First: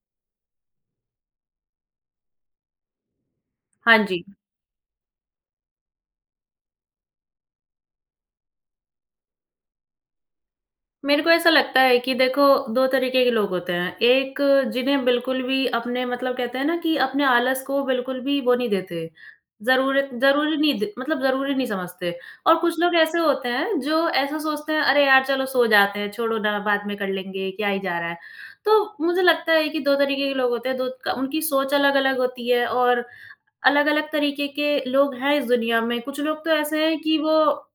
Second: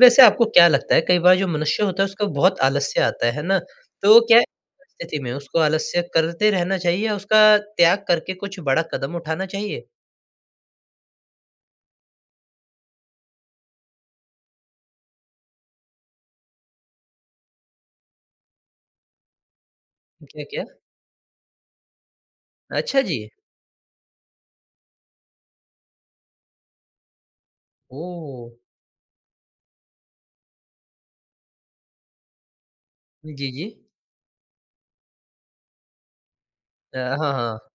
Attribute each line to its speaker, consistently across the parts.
Speaker 1: वैसे आपको क्या लगता है कई बार जो मनुष्य होता है उसको बहुत आलस्य आता है। है ना?
Speaker 2: हाँ
Speaker 1: तो
Speaker 2: जी।
Speaker 1: क्या परिस्थिति में उसको आलस्य करते रहना चाहिए या उसका त्याग करके कुछ बड़ा कदम उठाना चाहिए?
Speaker 2: मेरे को ऐसा लगता है कि देखो 2 तरीके के लोग होते हैं। 1 जिन्हें बिल्कुल भी अपने मतलब कहते हैं ना कि अपने आलस को बिल्कुल भी वो नहीं देते, ज़रूरत
Speaker 1: क्या,
Speaker 2: ज़रूरी
Speaker 1: क्या?
Speaker 2: नहीं द मतलब ज़रूरी नहीं समझते और कुछ लोग
Speaker 1: अच्छा
Speaker 2: ऐसे
Speaker 1: जी।
Speaker 2: होते हैं, जो ऐसा सोचते हैं अरे! यार चलो सो जाते हैं, छोड़ो ना बाद में कर लेंगे, क्या ही जा रहा है?
Speaker 1: ओह!
Speaker 2: तो मुझे लगता है कि 2 तरीके के लोग होते हैं 2 क उनकी सोच अलग-अलग होती है और
Speaker 1: जी, जी।
Speaker 2: अलग-अलग तरीके के लोग हैं इस दुनिया में। कुछ लोग तो ऐसे हैं
Speaker 1: अ,
Speaker 2: कि
Speaker 1: हाँ, हाँ।
Speaker 2: वो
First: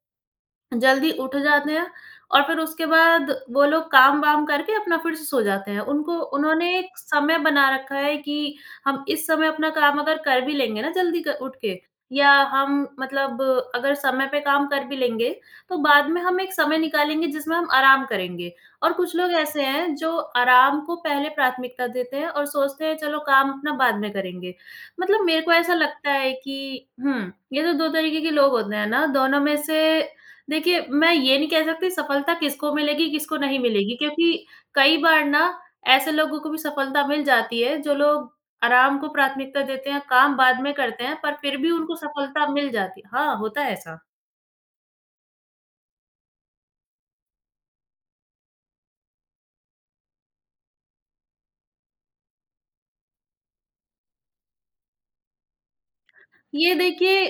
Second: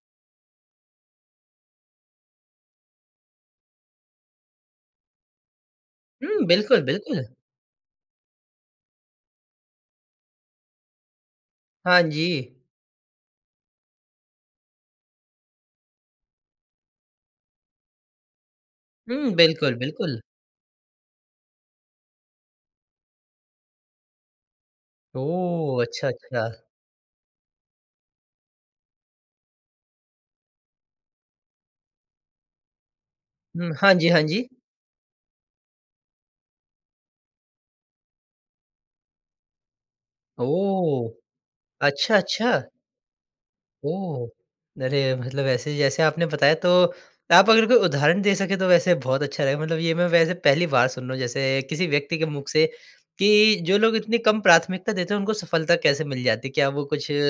Speaker 2: जल्दी उठ जाते हैं और फ़िर उसके बाद वो लोग काम-वाम करके अपना फ़िर से सो जाते हैं। उनको
Speaker 1: हुँ,
Speaker 2: उन्होंने
Speaker 1: बिल्कुल,
Speaker 2: एक
Speaker 1: बिल्कुल।
Speaker 2: समय बना रखा है कि हम इस समय अपना काम अगर कर भी लेंगे ना, जल्दी क उठ के
Speaker 1: हाँ
Speaker 2: या
Speaker 1: जी।
Speaker 2: हम मतलब अगर समय पे काम कर भी लेंगे। तो बाद में हम एक समय निकालेंगे, जिसमें हम आराम करेंगे और कुछ लोग
Speaker 1: हुँ,
Speaker 2: ऐसे
Speaker 1: बिल्कुल,
Speaker 2: हैं जो
Speaker 1: बिल्कुल।
Speaker 2: आराम को पहले प्राथमिकता देते हैं और सोचते हैं, चलो काम अपना बाद में करेंगे मतलब मेरे को ऐसा
Speaker 1: ओह! अच्छा,
Speaker 2: लगता है
Speaker 1: अच्छा।
Speaker 2: कि हुँ, ये तो 2 तरीके के लोग होते हैं ना दोनों में से देखिए मैं ये नहीं कह सकती सफ़लता किसको मिलेगी? किसको नहीं
Speaker 1: हुँ, हाँ
Speaker 2: मिलेगी।
Speaker 1: जी, हाँ
Speaker 2: क्योंकि
Speaker 1: जी।
Speaker 2: कई बार ना ऐसे लोगों को भी सफ़लता मिल जाती है, जो लोग आराम को प्राथमिकता देते हैं। काम बाद में करते
Speaker 1: ओह!
Speaker 2: हैं पर फ़िर भी उनको
Speaker 1: अच्छा,
Speaker 2: सफ़लता
Speaker 1: अच्छा।
Speaker 2: मिल जाती है हाँ, होता है ऐसा।
Speaker 1: ओह! अरे मतलब ऐसे जैसे आपने बताया, तो आप अगर कोई उदाहरण दे सकें, तो वैसे बहुत अच्छा रहेगा। मतलब ये मैं वैसे पहली बार सुन रहा हूँ जैसे किसी व्यक्ति के मुख से कि जो लोग इतनी कम प्राथमिकता देते हैं, उनको सफ़लता कैसे मिल जाती है? क्या
Speaker 2: ये
Speaker 1: वो कुछ?
Speaker 2: देखिए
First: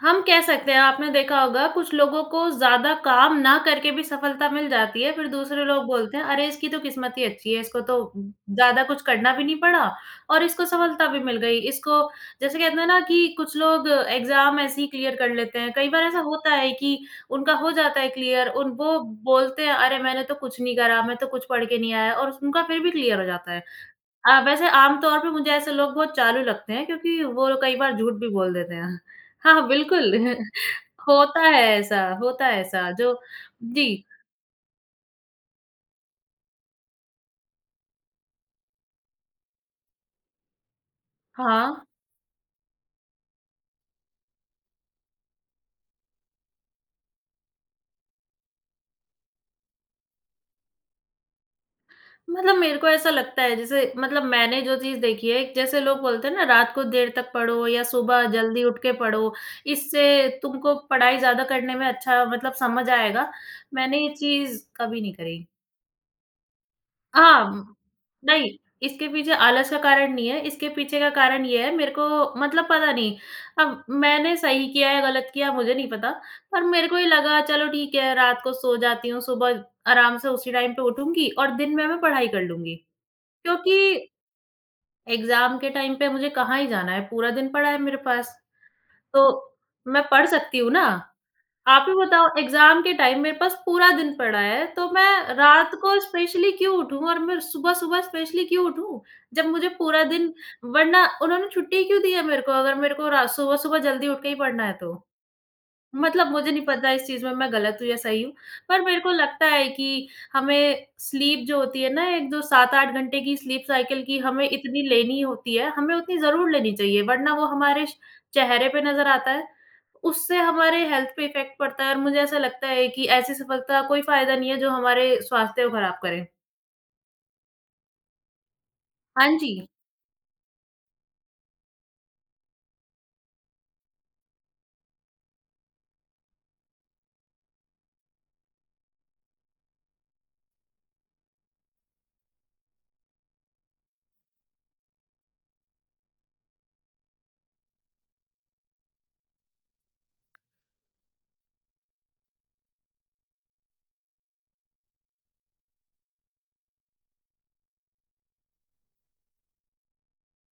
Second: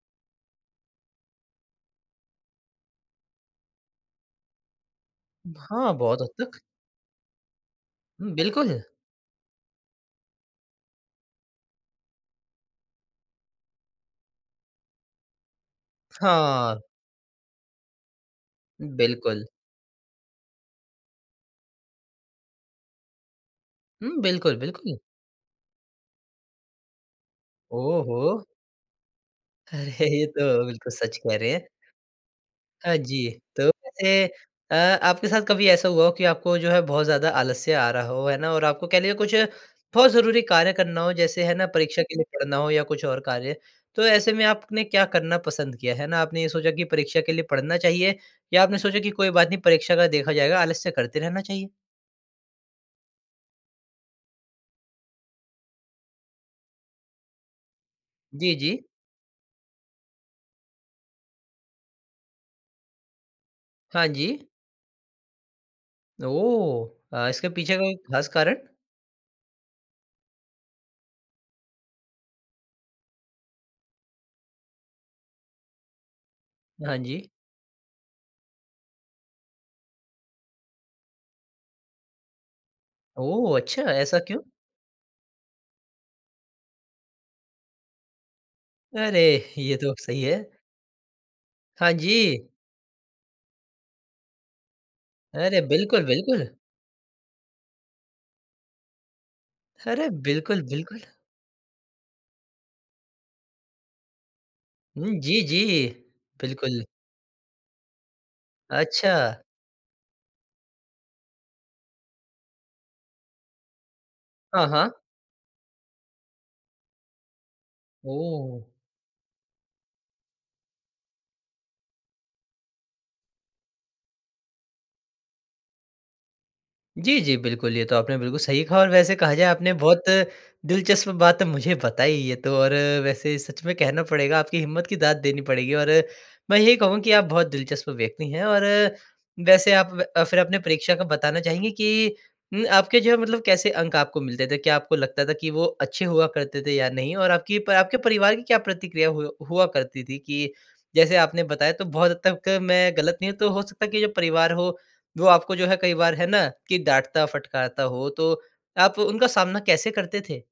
Speaker 2: हम कह सकते हैं, आपने देखा होगा कुछ लोगों को ज़्यादा काम ना करके भी सफ़लता मिल जाती है, फ़िर दूसरे लोग
Speaker 1: हाँ,
Speaker 2: बोलते
Speaker 1: बहुत
Speaker 2: हैं
Speaker 1: हद
Speaker 2: अरे!
Speaker 1: तक।
Speaker 2: इसकी तो किस्मत ही अच्छी है। इसको तो
Speaker 1: हुँ, बिल्कुल।
Speaker 2: ज़्यादा कुछ करना भी नहीं पड़ा और इसको सफ़लता भी मिल गई। इसको जैसे कहते हैं ना कि कुछ लोग एग्ज़ाम ऐसे ही क्लियर कर लेते हैं। कई बार ऐसा होता है
Speaker 1: हाँ।
Speaker 2: कि उनका हो जाता है क्लियर उन वो
Speaker 1: बिल्कुल।
Speaker 2: बोलते हैं अरे! मैंने तो कुछ नहीं करा, मैं तो कुछ पढ़ के नहीं आया और उस उनका फ़िर भी क्लियर हो जाता है।
Speaker 1: हुँ,
Speaker 2: हाँ,
Speaker 1: बिल्कुल,
Speaker 2: वैसे
Speaker 1: बिल्कुल।
Speaker 2: आम-तौर पे मुझे ऐसे लोग बहुत चालू लगते हैं क्योंकि वो कई
Speaker 1: ओ
Speaker 2: बार झूठ भी
Speaker 1: हो!
Speaker 2: बोल देते हैं। हाँ, हाँ,
Speaker 1: अरे
Speaker 2: बिल्कुल
Speaker 1: ये तो, बिल्कुल सच कह
Speaker 2: होता
Speaker 1: रहे
Speaker 2: है
Speaker 1: हैं।
Speaker 2: ऐसा होता है ऐसा
Speaker 1: हाँ
Speaker 2: जो
Speaker 1: जी, तो
Speaker 2: जी।
Speaker 1: ए अ, आपके साथ कभी ऐसा हुआ हो कि आपको जो है बहुत ज़्यादा आलस्य आ रहा हो है ना? और आपको कह लिए कुछ बहुत ज़रूरी कार्य करना हो। जैसे है ना
Speaker 2: हाँ।
Speaker 1: परीक्षा के लिए पढ़ना हो या कुछ और कार्य, तो ऐसे में आपने क्या करना पसंद किया, है ना? आपने ये सोचा कि परीक्षा के लिए पढ़ना चाहिए? या आपने सोचा कि कोई बात नहीं परीक्षा का देखा जाएगा, आलस्य करते रहना चाहिए?
Speaker 2: मतलब मेरे को ऐसा लगता है, जैसे मतलब मैंने जो चीज़ देखी है, जैसे लोग बोलते हैं ना रात को देर तक पढ़ो या सुबह
Speaker 1: जी,
Speaker 2: जल्दी उठ
Speaker 1: जी।
Speaker 2: के पढ़ो। इससे तुमको पढ़ाई ज़्यादा करने में अच्छा, मतलब समझ आएगा, मैंने
Speaker 1: हाँ
Speaker 2: ये
Speaker 1: जी।
Speaker 2: चीज़ कभी नहीं करी।
Speaker 1: ओह! अ, इसके
Speaker 2: आह!
Speaker 1: पीछे का कोई खास
Speaker 2: नहीं।
Speaker 1: कारण?
Speaker 2: इसके पीछे आलस का कारण नहीं है। इसके पीछे का कारण ये है मेरे को मतलब पता नहीं, अब मैंने सही किया या गलत किया मुझे नहीं पता पर मेरे
Speaker 1: हाँ
Speaker 2: को ये
Speaker 1: जी।
Speaker 2: लगा चलो ठीक है, रात को सो जाती हूँ, सुबह आराम से उसी टाइम पे उठूँगी और दिन में मैं पढ़ाई कर लूँगी।
Speaker 1: ओह! अच्छा,
Speaker 2: क्योंकि
Speaker 1: ऐसा क्यों?
Speaker 2: एग्ज़ाम के टाइम पे मुझे कहाँ ही जाना है, पूरा दिन पड़ा है मेरे पास,
Speaker 1: अरे!
Speaker 2: तो
Speaker 1: ये तो
Speaker 2: मैं
Speaker 1: सही
Speaker 2: पढ़
Speaker 1: है।
Speaker 2: सकती हूँ ना। आप
Speaker 1: हाँ
Speaker 2: ही बताओ
Speaker 1: जी।
Speaker 2: एग्ज़ाम के टाइम मे पास पूरा दिन पड़ा है, तो मैं
Speaker 1: अरे,
Speaker 2: रात को
Speaker 1: बिल्कुल, बिल्कुल।
Speaker 2: स्पेशली क्यों उठूँ? और मैं सुबह-सुबह स्पेशली क्यों उठूँ? जब मुझे पूरा
Speaker 1: अरे,
Speaker 2: दिन
Speaker 1: बिल्कुल, बिल्कुल।
Speaker 2: वरना उन्होंने छुट्टी क्यों दी है मेरे को? अगर मेरे को रा सुबह-सुबह जल्दी उठ के ही पढ़ना है तो?
Speaker 1: हुँ, जी, जी।
Speaker 2: मतलब मुझे नहीं
Speaker 1: बिल्कुल।
Speaker 2: पता इस चीज़ में मैं गलत हूँ या सही हूँ। पर मेरे को
Speaker 1: अच्छा।
Speaker 2: लगता है कि हमें स्लीप जो होती है ना एक जो 7-8 घंटे की स्लीप साइकिल की हमें
Speaker 1: हाँ,
Speaker 2: इतनी
Speaker 1: हाँ।
Speaker 2: लेनी होती है, हमें उतनी ज़रूर लेनी चाहिए, वरना वो हमारे श चेहरे
Speaker 1: ओह!
Speaker 2: पे नज़र आता है। उससे हमारे हेल्थ पे इफेक्ट पड़ता है और मुझे ऐसा लगता है कि ऐसी सफलता का कोई फ़ायदा नहीं है जो हमारे स्वास्थ्य को ख़राब करे।
Speaker 1: जी, जी, बिल्कुल ये तो आपने बिल्कुल सही कहा और वैसे कहा
Speaker 2: हाँ
Speaker 1: जाए
Speaker 2: जी।
Speaker 1: आपने बहुत दिलचस्प बात मुझे बताई ये तो और वैसे सच में कहना पड़ेगा आपकी हिम्मत की, दाद देनी पड़ेगी और मैं ये कहूँ कि आप बहुत दिलचस्प व्यक्ति हैं और वैसे आप अ, फिर अपने परीक्षा का बताना चाहेंगे कि म आपके जो है मतलब कैसे अंक आपको मिलते थे? क्या आपको लगता था कि वो अच्छे हुआ करते थे या नहीं? और आपकी प आपके परिवार की क्या प्रतिक्रिया हु हुआ करती थी कि जैसे आपने बताया तो बहुत हद तक मैं गलत नहीं हूँ तो हो सकता है कि जो परिवार हो, वो आपको जो है कई बार है ना कि डाँटता फटकारता हो तो आप वो उनका सामना कैसे करते थे?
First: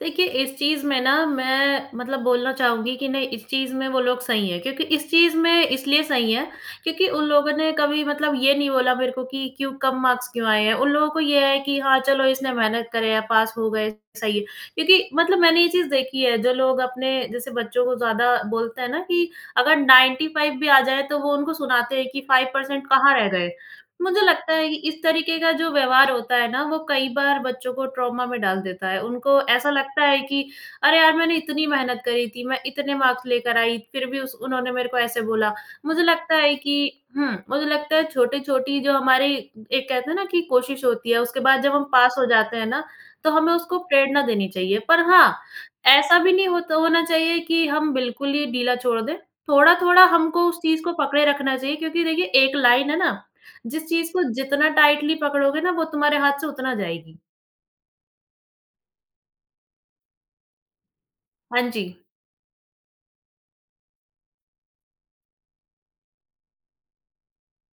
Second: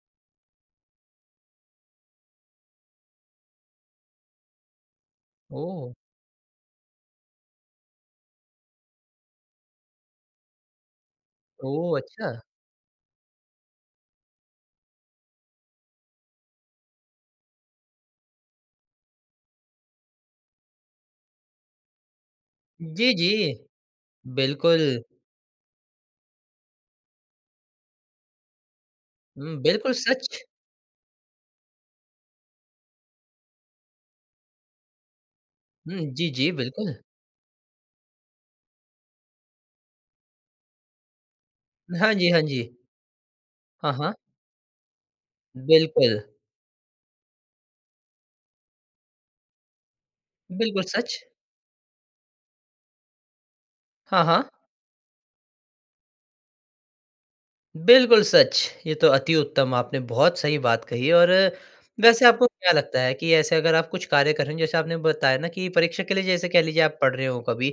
Speaker 2: देखिए इस चीज़ में ना मैं मतलब बोलना चाहूँगी कि नहीं इस चीज़ में वो लोग सही हैं क्योंकि इस चीज़ में
Speaker 1: ओह!
Speaker 2: इसलिए सही हैं क्योंकि उन लोगों ने कभी मतलब ये नहीं बोला मेरे को कि क्यों कम मार्क्स क्यों आए हैं? उन लोगों को ये है कि
Speaker 1: ओह,
Speaker 2: हाँ, चलो
Speaker 1: अच्छा!
Speaker 2: इसने मेहनत करे है पास हो गए, सही है क्योंकि मतलब मैंने ये चीज़ देखी है जो लोग अपने जैसे बच्चों को ज़्यादा बोलते हैं ना कि अगर 95 भी आ जाएँ, तो वो उनको सुनाते हैं कि 5%
Speaker 1: जी,
Speaker 2: कहाँ रह गए।
Speaker 1: जी।
Speaker 2: मुझे लगता है कि इस
Speaker 1: बिल्कुल।
Speaker 2: तरीके का जो व्यवहार होता है ना, वो कई बार बच्चों को ट्रॉमा में डाल देता है। उनको
Speaker 1: उम,
Speaker 2: ऐसा
Speaker 1: बिलकुल
Speaker 2: लगता है कि
Speaker 1: सच।
Speaker 2: अरे यार, मैंने इतनी मेहनत करी थी, मैं इतने मार्क्स लेकर आई फिर भी उस उन्होंने मेरे को ऐसे बोला।
Speaker 1: हुँ,
Speaker 2: मुझे
Speaker 1: जी,
Speaker 2: लगता
Speaker 1: जी।
Speaker 2: है कि
Speaker 1: बिल्कुल।
Speaker 2: हुँ, मुझे लगता है छोटी-छोटी जो हमारी एक कहते हैं ना कि कोशिश होती है। उसके बाद जब हम
Speaker 1: हाँ
Speaker 2: पास हो
Speaker 1: जी, हाँ
Speaker 2: जाते हैं
Speaker 1: जी।
Speaker 2: ना, तो हमें उसको
Speaker 1: हाँ, हाँ।
Speaker 2: प्रेरणा देनी चाहिए। पर हाँ, ऐसा
Speaker 1: बिल्कुल।
Speaker 2: भी नहीं होत होना चाहिए कि हम बिल्कुल ही ढीला छोड़ दें। थोड़ा-थोड़ा हमको उस चीज़
Speaker 1: बिल्कुल
Speaker 2: को
Speaker 1: सच।
Speaker 2: पकड़े रखना चाहिए क्योंकि देखिए एक लाइन है ना, जिस चीज़ को
Speaker 1: हाँ, हाँ।
Speaker 2: जितना टाइटली पकड़ोगे ना, वो तुम्हारे हाथ से उतना जाएगी।
Speaker 1: बिल्कुल सच! ये तो अति-उत्तम आपने बहुत सही बात कही और
Speaker 2: हाँ जी।
Speaker 1: वैसे आपको क्या लगता है कि ऐसे अगर आप कुछ कार्य करेंगे जैसे आपने बताया ना कि परीक्षा के लिए जैसे कह लीजिए आप पढ़ रहे हो कभी,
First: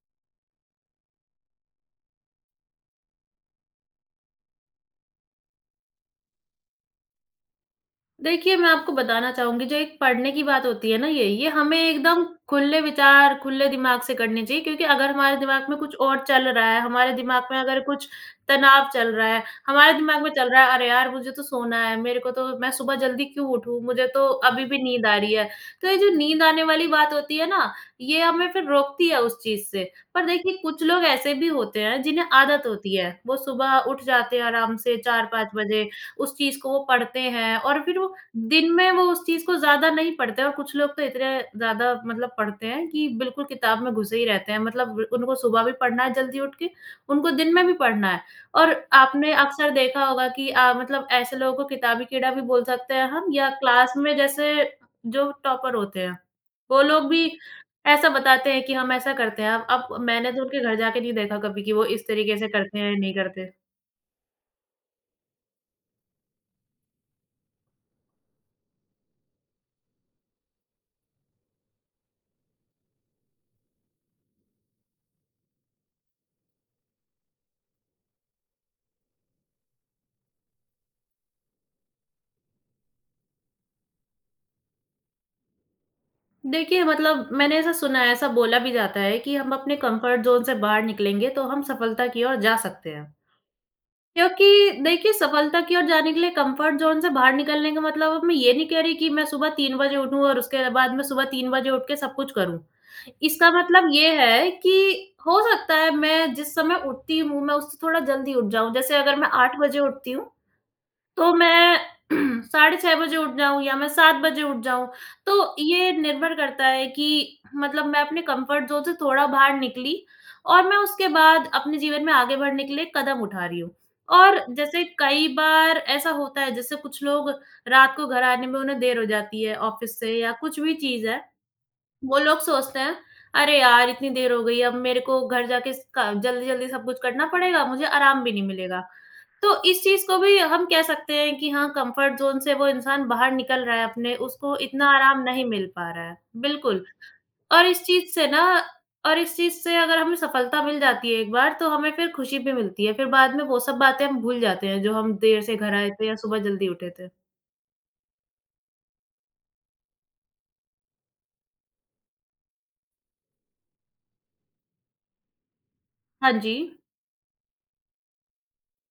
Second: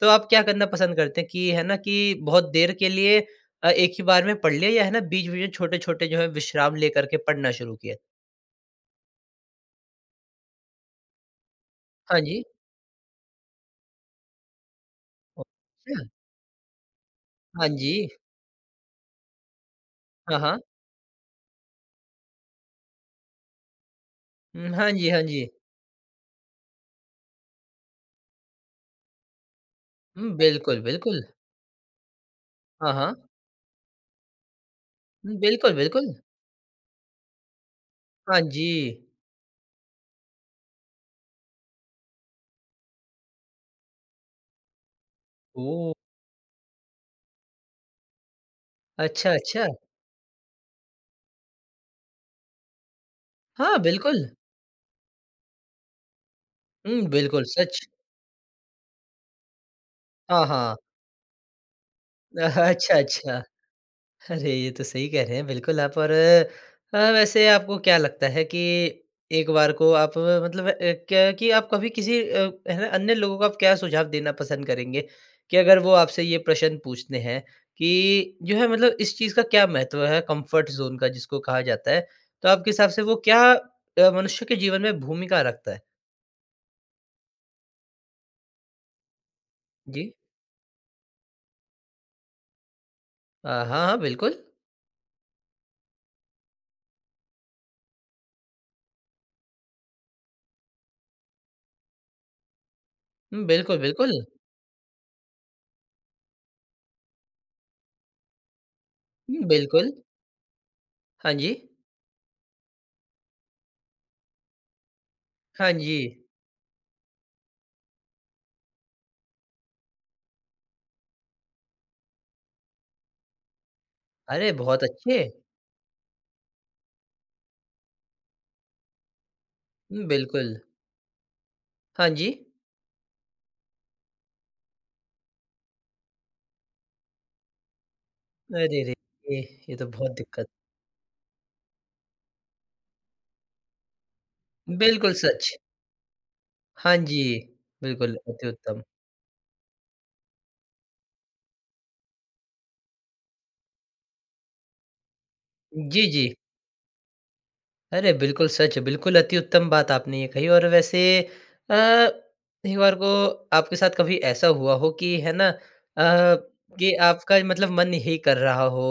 Speaker 1: तो आप क्या करना पसंद करते हैं कि है ना कि बहुत देर के लिए अ, 1 ही बार में पढ़ लिया? या है ना बीच-बीच में छोटे-छोटे जो हैं विश्राम लेकर के पढ़ना शुरू किया?
Speaker 2: देखिए मैं आपको बताना चाहूँगी जो एक पढ़ने की बात होती है ना ये ये हमें
Speaker 1: हाँ
Speaker 2: एकदम
Speaker 1: जी।
Speaker 2: खुले विचार खुले दिमाग से करने चाहिए क्योंकि अगर हमारे दिमाग में कुछ
Speaker 1: ओके।
Speaker 2: और चल रहा है हमारे दिमाग में
Speaker 1: हाँ
Speaker 2: अगर
Speaker 1: जी।
Speaker 2: कुछ तनाव चल रहा है, हमारे दिमाग में
Speaker 1: हाँ,
Speaker 2: चल
Speaker 1: हाँ।
Speaker 2: रहा है अरे! यार मुझे तो सोना है, मेरे को तो मैं सुबह जल्दी क्यों उठूँ? मुझे तो अभी
Speaker 1: हुँ।
Speaker 2: भी
Speaker 1: हाँ
Speaker 2: नींद
Speaker 1: जी,
Speaker 2: आ
Speaker 1: हाँ
Speaker 2: रही है।
Speaker 1: जी।
Speaker 2: तो ये जो नींद आने वाली बात होती है ना, ये हमें फिर रोकती है उस चीज़ से। पर
Speaker 1: हुँ,
Speaker 2: देखिए
Speaker 1: बिल्कुल,
Speaker 2: कुछ लोग
Speaker 1: बिल्कुल।
Speaker 2: ऐसे भी होते हैं जिन्हें आदत
Speaker 1: हाँ,
Speaker 2: होती है,
Speaker 1: हाँ।
Speaker 2: वो सुबह उठ जाते हैं आराम से 4-5
Speaker 1: बिल्कुल,
Speaker 2: बजे,
Speaker 1: बिल्कुल।
Speaker 2: उस चीज़ को वो पढ़ते हैं और फिर वो
Speaker 1: हाँ
Speaker 2: दिन में
Speaker 1: जी।
Speaker 2: वो उस चीज़ को ज़्यादा नहीं पढ़ते हैं। और कुछ लोग तो इतने ज़्यादा मतलब पढ़ते हैं कि बिल्कुल किताब में घुसे ही रहते हैं मतलब उनको सुबह भी
Speaker 1: ओह!
Speaker 2: पढ़ना है जल्दी उठ के, उनको दिन में भी पढ़ना है और
Speaker 1: अच्छा,
Speaker 2: आपने
Speaker 1: अच्छा।
Speaker 2: अक्सर देखा होगा कि आप मतलब ऐसे लोगों को किताबी कीड़ा भी बोल सकते हैं हम या
Speaker 1: हाँ,
Speaker 2: क्लास में
Speaker 1: बिल्कुल।
Speaker 2: जैसे जो टॉपर होते हैं। वो
Speaker 1: हुँ,
Speaker 2: लोग भी
Speaker 1: बिल्कुल सच।
Speaker 2: ऐसा बताते हैं कि हम ऐसा करते हैं हम अब मैंने तो
Speaker 1: हाँ,
Speaker 2: उनके
Speaker 1: हाँ।
Speaker 2: घर जाके नहीं देखा कभी कि वो इस तरीके से करते हैं
Speaker 1: अच्छा,
Speaker 2: या नहीं
Speaker 1: अच्छा।
Speaker 2: करते।
Speaker 1: अरे ये तो सही कह रहे हैं बिल्कुल आप और अ, वैसे आपको क्या लगता है कि एक बार को आप मतलब अ, क्या कि आप कभी किसी अ, अन्य लोगों को आप क्या सुझाव देना पसंद करेंगे? कि अगर वो आपसे ये प्रश्न पूछते हैं, कि जो है मतलब इस चीज़ का क्या महत्व है कम्फ़र्ट ज़ोन का जिसको कहा जाता है, तो आपके हिसाब से वो क्या अ, मनुष्य के जीवन में भूमिका रखता है?
Speaker 2: देखिए मतलब, मैंने ऐसा सुना है ऐसा बोला भी जाता है कि हम अपने
Speaker 1: जी।
Speaker 2: कम्फ़र्ट ज़ोन से बाहर निकलेंगे तो हम सफ़लता की ओर जा सकते हैं।
Speaker 1: अ, हाँ, हाँ, बिल्कुल।
Speaker 2: क्योंकि, देखिए सफ़लता की ओर जाने के लिए कम्फ़र्ट ज़ोन से बाहर निकलने का मतलब अब मैं ये नहीं कह रही हूँ कि मैं सुबह 3 बजे उठूँ और उसके बाद मैं सुबह 3 बजे उठ के सब कुछ करूँ, इसका
Speaker 1: बिल्कुल,
Speaker 2: मतलब ये
Speaker 1: बिल्कुल।
Speaker 2: है कि हो सकता है मैं जिस समय उठती हूँ मैं उससे थोड़ा जल्दी उठ जाऊँ जैसे अगर मैं
Speaker 1: हुँ,
Speaker 2: 8 बजे
Speaker 1: बिल्कुल।
Speaker 2: उठती हूँ,
Speaker 1: हाँ
Speaker 2: तो
Speaker 1: जी।
Speaker 2: मैं साढ़े 6 बजे उठ जाऊँ या मैं 7 बजे उठ जाऊँ, तो
Speaker 1: हाँ
Speaker 2: ये
Speaker 1: जी।
Speaker 2: निर्भर करता है कि मतलब मैं अपने कम्फ़र्ट ज़ोन से थोड़ा बाहर निकली और मैं उसके बाद अपने जीवन में आगे बढ़ने के लिए कदम उठा रही हूँ। और
Speaker 1: अरे, बहुत
Speaker 2: जैसे कई
Speaker 1: अच्छे!
Speaker 2: बार ऐसा होता है जैसे कुछ लोग, रात को घर आने में उन्हें देर हो जाती है ऑफ़िस से या
Speaker 1: बिल्कुल।
Speaker 2: कुछ भी चीज़ है,
Speaker 1: हाँ
Speaker 2: वो लोग
Speaker 1: जी।
Speaker 2: सोचते हैं, अरे यार इतनी देर हो गई है अब मेरे को घर जाके स क जल्दी-जल्दी सब कुछ करना पड़ेगा, मुझे आराम भी नहीं मिलेगा।
Speaker 1: अरे रे रे!
Speaker 2: तो
Speaker 1: ये
Speaker 2: इस
Speaker 1: तो
Speaker 2: चीज़
Speaker 1: बहुत
Speaker 2: को भी
Speaker 1: दिक्कत।
Speaker 2: हम कह सकते हैं कि हाँ, कम्फ़र्ट ज़ोन से वो इंसान बाहर निकल रहा है अपने उसको इतना
Speaker 1: बिल्कुल,
Speaker 2: आराम नहीं
Speaker 1: सच।
Speaker 2: मिल पा रहा है, बिल्कुल।
Speaker 1: हाँ जी,
Speaker 2: और इस चीज़
Speaker 1: बिल्कुल,
Speaker 2: से ना
Speaker 1: अति उत्तम।
Speaker 2: और इस चीज़ से अगर हमें सफ़लता मिल जाती है 1 बार, तो हमें फिर खुशी भी मिलती है फिर बाद में वो सब बातें हम भूल जाते हैं जो हम देर से घर आए थे
Speaker 1: जी,
Speaker 2: या
Speaker 1: जी।
Speaker 2: सुबह जल्दी उठे थे।
Speaker 1: अरे, बिल्कुल सच है। बिल्कुल, अति उत्तम बात आपने ये कही। और वैसे अ, एक बार को आपके साथ कभी ऐसा हुआ हो कि है ना अ,
Speaker 2: हाँ जी।
Speaker 1: कि आपका मतलब मन ही कर रहा हो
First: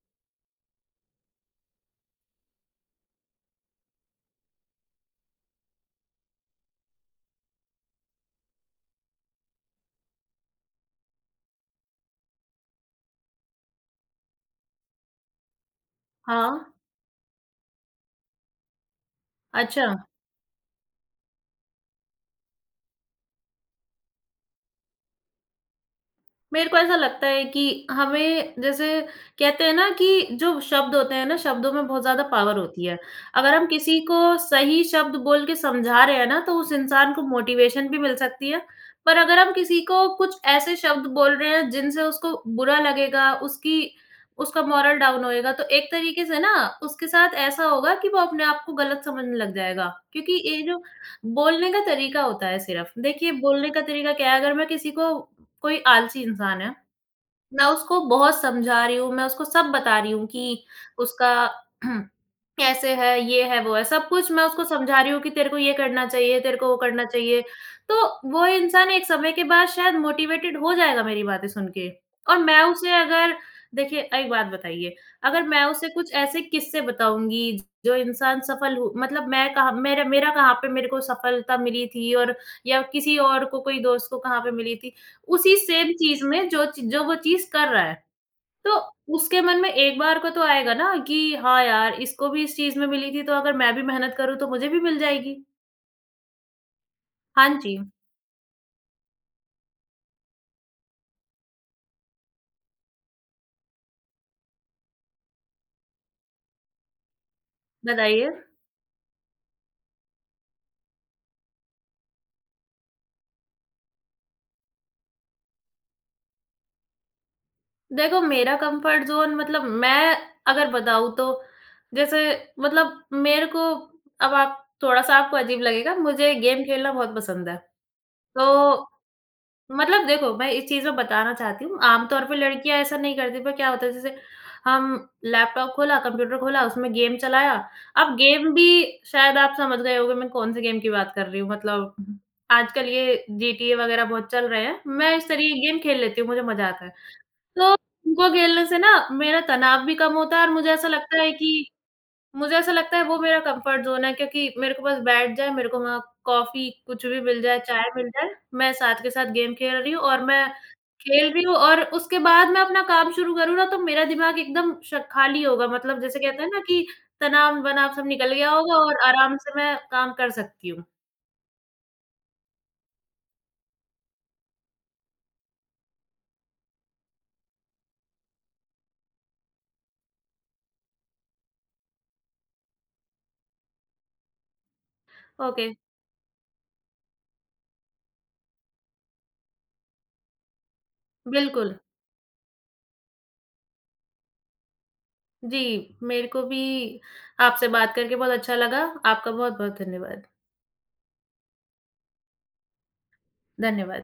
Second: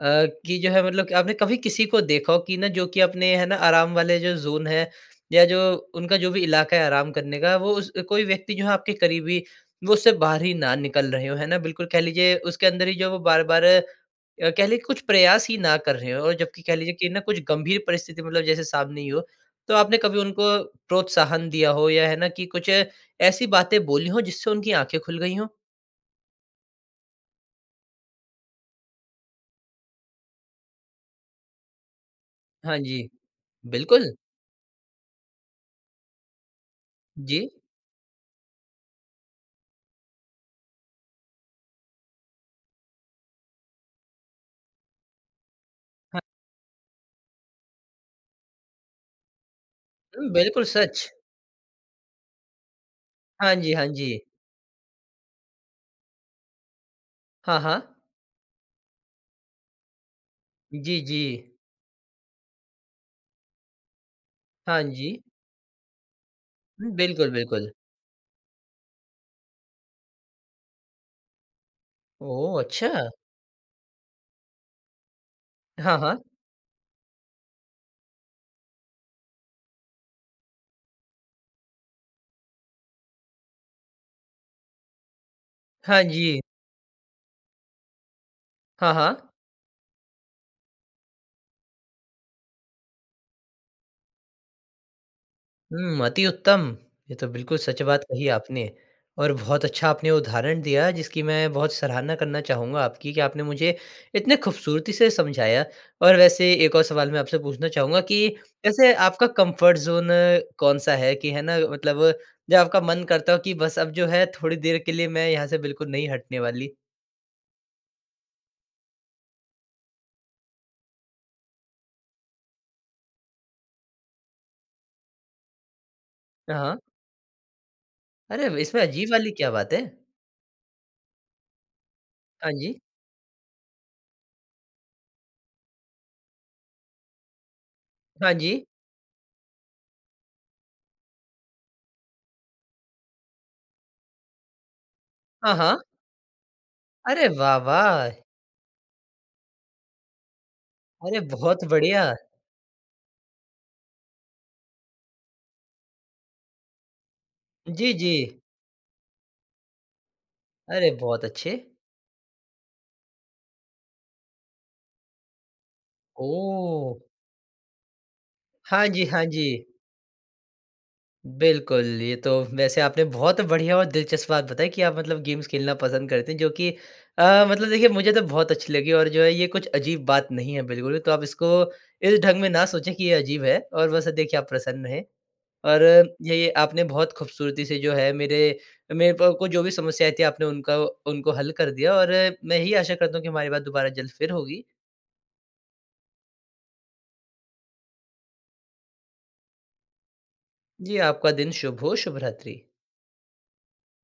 Speaker 1: अ, कि जो है मतलब आपने कभी किसी को देखा हो कि ना जो कि अपने है ना आराम वाले जो ज़ोन है या जो उनका जो भी इलाका है आराम, काम करने का वो उस कोई व्यक्ति जो है आपके करीबी वो उससे बाहर ही ना निकल रहे हों है ना। बिल्कुल कह लीजिए उसके अंदर ही जो वो बार-बार अ, कह लें कुछ प्रयास ही ना कर रहे हों जबकि
Speaker 2: हाँ।
Speaker 1: कह लीजिए कि ना कुछ गंभीर परिस्थिति मतलब जैसे सामने ही हो। तो आपने
Speaker 2: अच्छा।
Speaker 1: कभी उनको प्रोत्साहन दिया हो? या है ना कि कुछ ऐसी बातें बोली हो जिससे उनकी आँखें खुल गई हों?
Speaker 2: मेरे को ऐसा लगता है कि हमें जैसे कहते हैं ना कि जो शब्द होते हैं ना शब्दों में बहुत ज़्यादा पावर
Speaker 1: हाँ
Speaker 2: होती है।
Speaker 1: जी।
Speaker 2: अगर हम किसी
Speaker 1: बिल्कुल।
Speaker 2: को सही शब्द बोल के समझा रहे हैं ना तो उस इंसान को
Speaker 1: जी।
Speaker 2: मोटिवेशन भी मिल सकती है। पर अगर हम किसी को कुछ ऐसे शब्द बोल रहे हैं जिनसे उसको बुरा लगेगा, उसकी उसका मोरल डाउन होएगा। तो एक
Speaker 1: ह
Speaker 2: तरीके से ना उसके साथ ऐसा होगा कि वो अपने आप को गलत समझने लग जाएगा,
Speaker 1: हुँ,
Speaker 2: क्योंकि ये
Speaker 1: बिल्कुल
Speaker 2: जो
Speaker 1: सच।
Speaker 2: बोलने का तरीका होता है सिर्फ़। देखिए
Speaker 1: हाँ
Speaker 2: बोलने
Speaker 1: जी,
Speaker 2: का
Speaker 1: हाँ
Speaker 2: तरीका
Speaker 1: जी।
Speaker 2: क्या है, अगर मैं किसी को कोई आलसी इंसान है,
Speaker 1: हाँ,
Speaker 2: मैं
Speaker 1: हाँ।
Speaker 2: उसको बहुत समझा रही हूँ, मैं उसको सब बता रही हूँ कि
Speaker 1: जी,
Speaker 2: उसका
Speaker 1: जी।
Speaker 2: कैसे है, ये है वो है सब कुछ मैं उसको
Speaker 1: हाँ
Speaker 2: समझा रही हूँ
Speaker 1: जी।
Speaker 2: कि तेरे को ये करना चाहिए, तेरे को वो
Speaker 1: उ,
Speaker 2: करना
Speaker 1: बिल्कुल,
Speaker 2: चाहिए।
Speaker 1: बिल्कुल।
Speaker 2: तो वो इंसान एक समय के बाद शायद मोटिवेटेड हो जाएगा मेरी बातें सुन के। और
Speaker 1: ओह!
Speaker 2: मैं उसे
Speaker 1: अच्छा।
Speaker 2: अगर देखिए एक बात बताइए अगर मैं उसे
Speaker 1: हाँ,
Speaker 2: कुछ
Speaker 1: हाँ।
Speaker 2: ऐसे किस्से बताऊँगी जो इंसान सफ़ल हो मतलब मैं कहाँ मेरा मेरा कहाँ पे मेरे को सफ़लता मिली थी और या किसी और को कोई दोस्त को कहाँ पे मिली थी, उसी सेम
Speaker 1: हाँ
Speaker 2: चीज़
Speaker 1: जी।
Speaker 2: में ज जो वो चीज़ कर रहा है। तो
Speaker 1: हाँ, हाँ।
Speaker 2: उसके मन में एक बार को तो आएगा ना कि हाँ यार, इसको भी इस चीज़ में मिली थी तो अगर मैं भी मेहनत करूँ तो मुझे भी मिल जाएगी।
Speaker 1: हुँ, अति उत्तम। ये तो
Speaker 2: हाँ
Speaker 1: बिल्कुल
Speaker 2: जी।
Speaker 1: सच बात कही आपने। और बहुत अच्छा आपने उदाहरण दिया जिसकी मैं बहुत सराहना करना चाहूँगा आपकी कि आपने मुझे इतनी ख़ूबसूरती से समझाया। और वैसे एक और सवाल मैं आपसे पूछना चाहूँगा कि
Speaker 2: बताइए?
Speaker 1: वैसे आपका कम्फ़र्ट ज़ोन कौन-सा है? कि है ना मतलब जो आपका मन करता हो कि बस अब जो है थोड़ी देर के लिए मैं यहाँ से बिल्कुल नहीं हटने वाली?
Speaker 2: देखो, मेरा कम्फ़र्ट ज़ोन मतलब मैं अगर बताऊँ, तो जैसे मतलब मेरे को अब आप थोड़ा-सा आपको अजीब लगेगा, मुझे
Speaker 1: अ,
Speaker 2: गेम
Speaker 1: हाँ।
Speaker 2: खेलना बहुत पसंद है।
Speaker 1: अरे! अब इसमें
Speaker 2: तो
Speaker 1: अजीब वाली क्या बात है?
Speaker 2: मतलब देखो, मैं इस चीज़ में बताना चाहती हूँ, आमतौर पे
Speaker 1: हाँ जी।
Speaker 2: लड़कियाँ ऐसा नहीं करती, पर क्या होता है, जैसे हम लैपटॉप खोला, कंप्यूटर खोला, उसमें गेम चलाया। अब
Speaker 1: हाँ
Speaker 2: गेम
Speaker 1: जी।
Speaker 2: भी, शायद आप समझ गए होंगे, मैं कौन-से गेम की बात कर रही हूँ। मतलब आजकल ये जीटीए वगैरह बहुत चल रहे हैं, मैं इस
Speaker 1: हाँ,
Speaker 2: तरीके की गेम
Speaker 1: हाँ।
Speaker 2: खेल लेती हूँ, मुझे मज़ा आता है।
Speaker 1: अरे, वाह!
Speaker 2: तो
Speaker 1: वाह!
Speaker 2: उनको खेलने से ना, मेरा तनाव भी कम होता है और मुझे ऐसा
Speaker 1: अरे!
Speaker 2: लगता है
Speaker 1: बहुत
Speaker 2: कि
Speaker 1: बढ़िया।
Speaker 2: मुझे ऐसा लगता है, वो मेरा कम्फ़र्ट ज़ोन है, क्योंकि मेरे को बस बैठ जाए, मेरे को वहाँ कॉफी, कुछ भी मिल जाए, चाय
Speaker 1: जी,
Speaker 2: मिल जाए,
Speaker 1: जी।
Speaker 2: मैं साथ के साथ गेम खेल रही हूँ और मैं
Speaker 1: अरे! बहुत
Speaker 2: खेल रही
Speaker 1: अच्छे।
Speaker 2: हूँ और उसके बाद मैं अपना काम शुरू करूँ ना, तो मेरा दिमाग एकदम श खाली होगा। मतलब जैसे कहते हैं ना कि
Speaker 1: ओह!
Speaker 2: तनाव-वनाव सब निकल गया होगा
Speaker 1: हाँ
Speaker 2: और
Speaker 1: जी, हाँ
Speaker 2: आराम से
Speaker 1: जी।
Speaker 2: मैं काम कर सकती हूँ।
Speaker 1: बिल्कुल, ये तो वैसे आपने बहुत बढ़िया और दिलचस्प बात बताई कि आप मतलब गेम्स खेलना पसंद करते हैं, जो कि अ, मतलब देखिए, मुझे तो बहुत अच्छी लगी और जो है ये कुछ अजीब बात नहीं है बिल्कुल। तो आप इसको इस ढंग में ना सोचें कि ये अजीब है और वैसा देखिए, आप प्रसन्न हैं।
Speaker 2: ओके।
Speaker 1: और ये आपने बहुत ख़ूबसूरती से जो है मेरे मेरे को आपको जो भी समस्या आई थी, आपने उनका उनको हल कर
Speaker 2: बिल्कुल।
Speaker 1: दिया और मैं यही आशा करता हूँ कि हमारी बात दोबारा जल्द फिर होगी।
Speaker 2: जी, मेरे को भी आपसे बात करके बहुत अच्छा लगा। आपका बहुत-बहुत धन्यवाद।
Speaker 1: जी, आपका दिन शुभ हो। शुभरात्रि।
Speaker 2: धन्यवाद।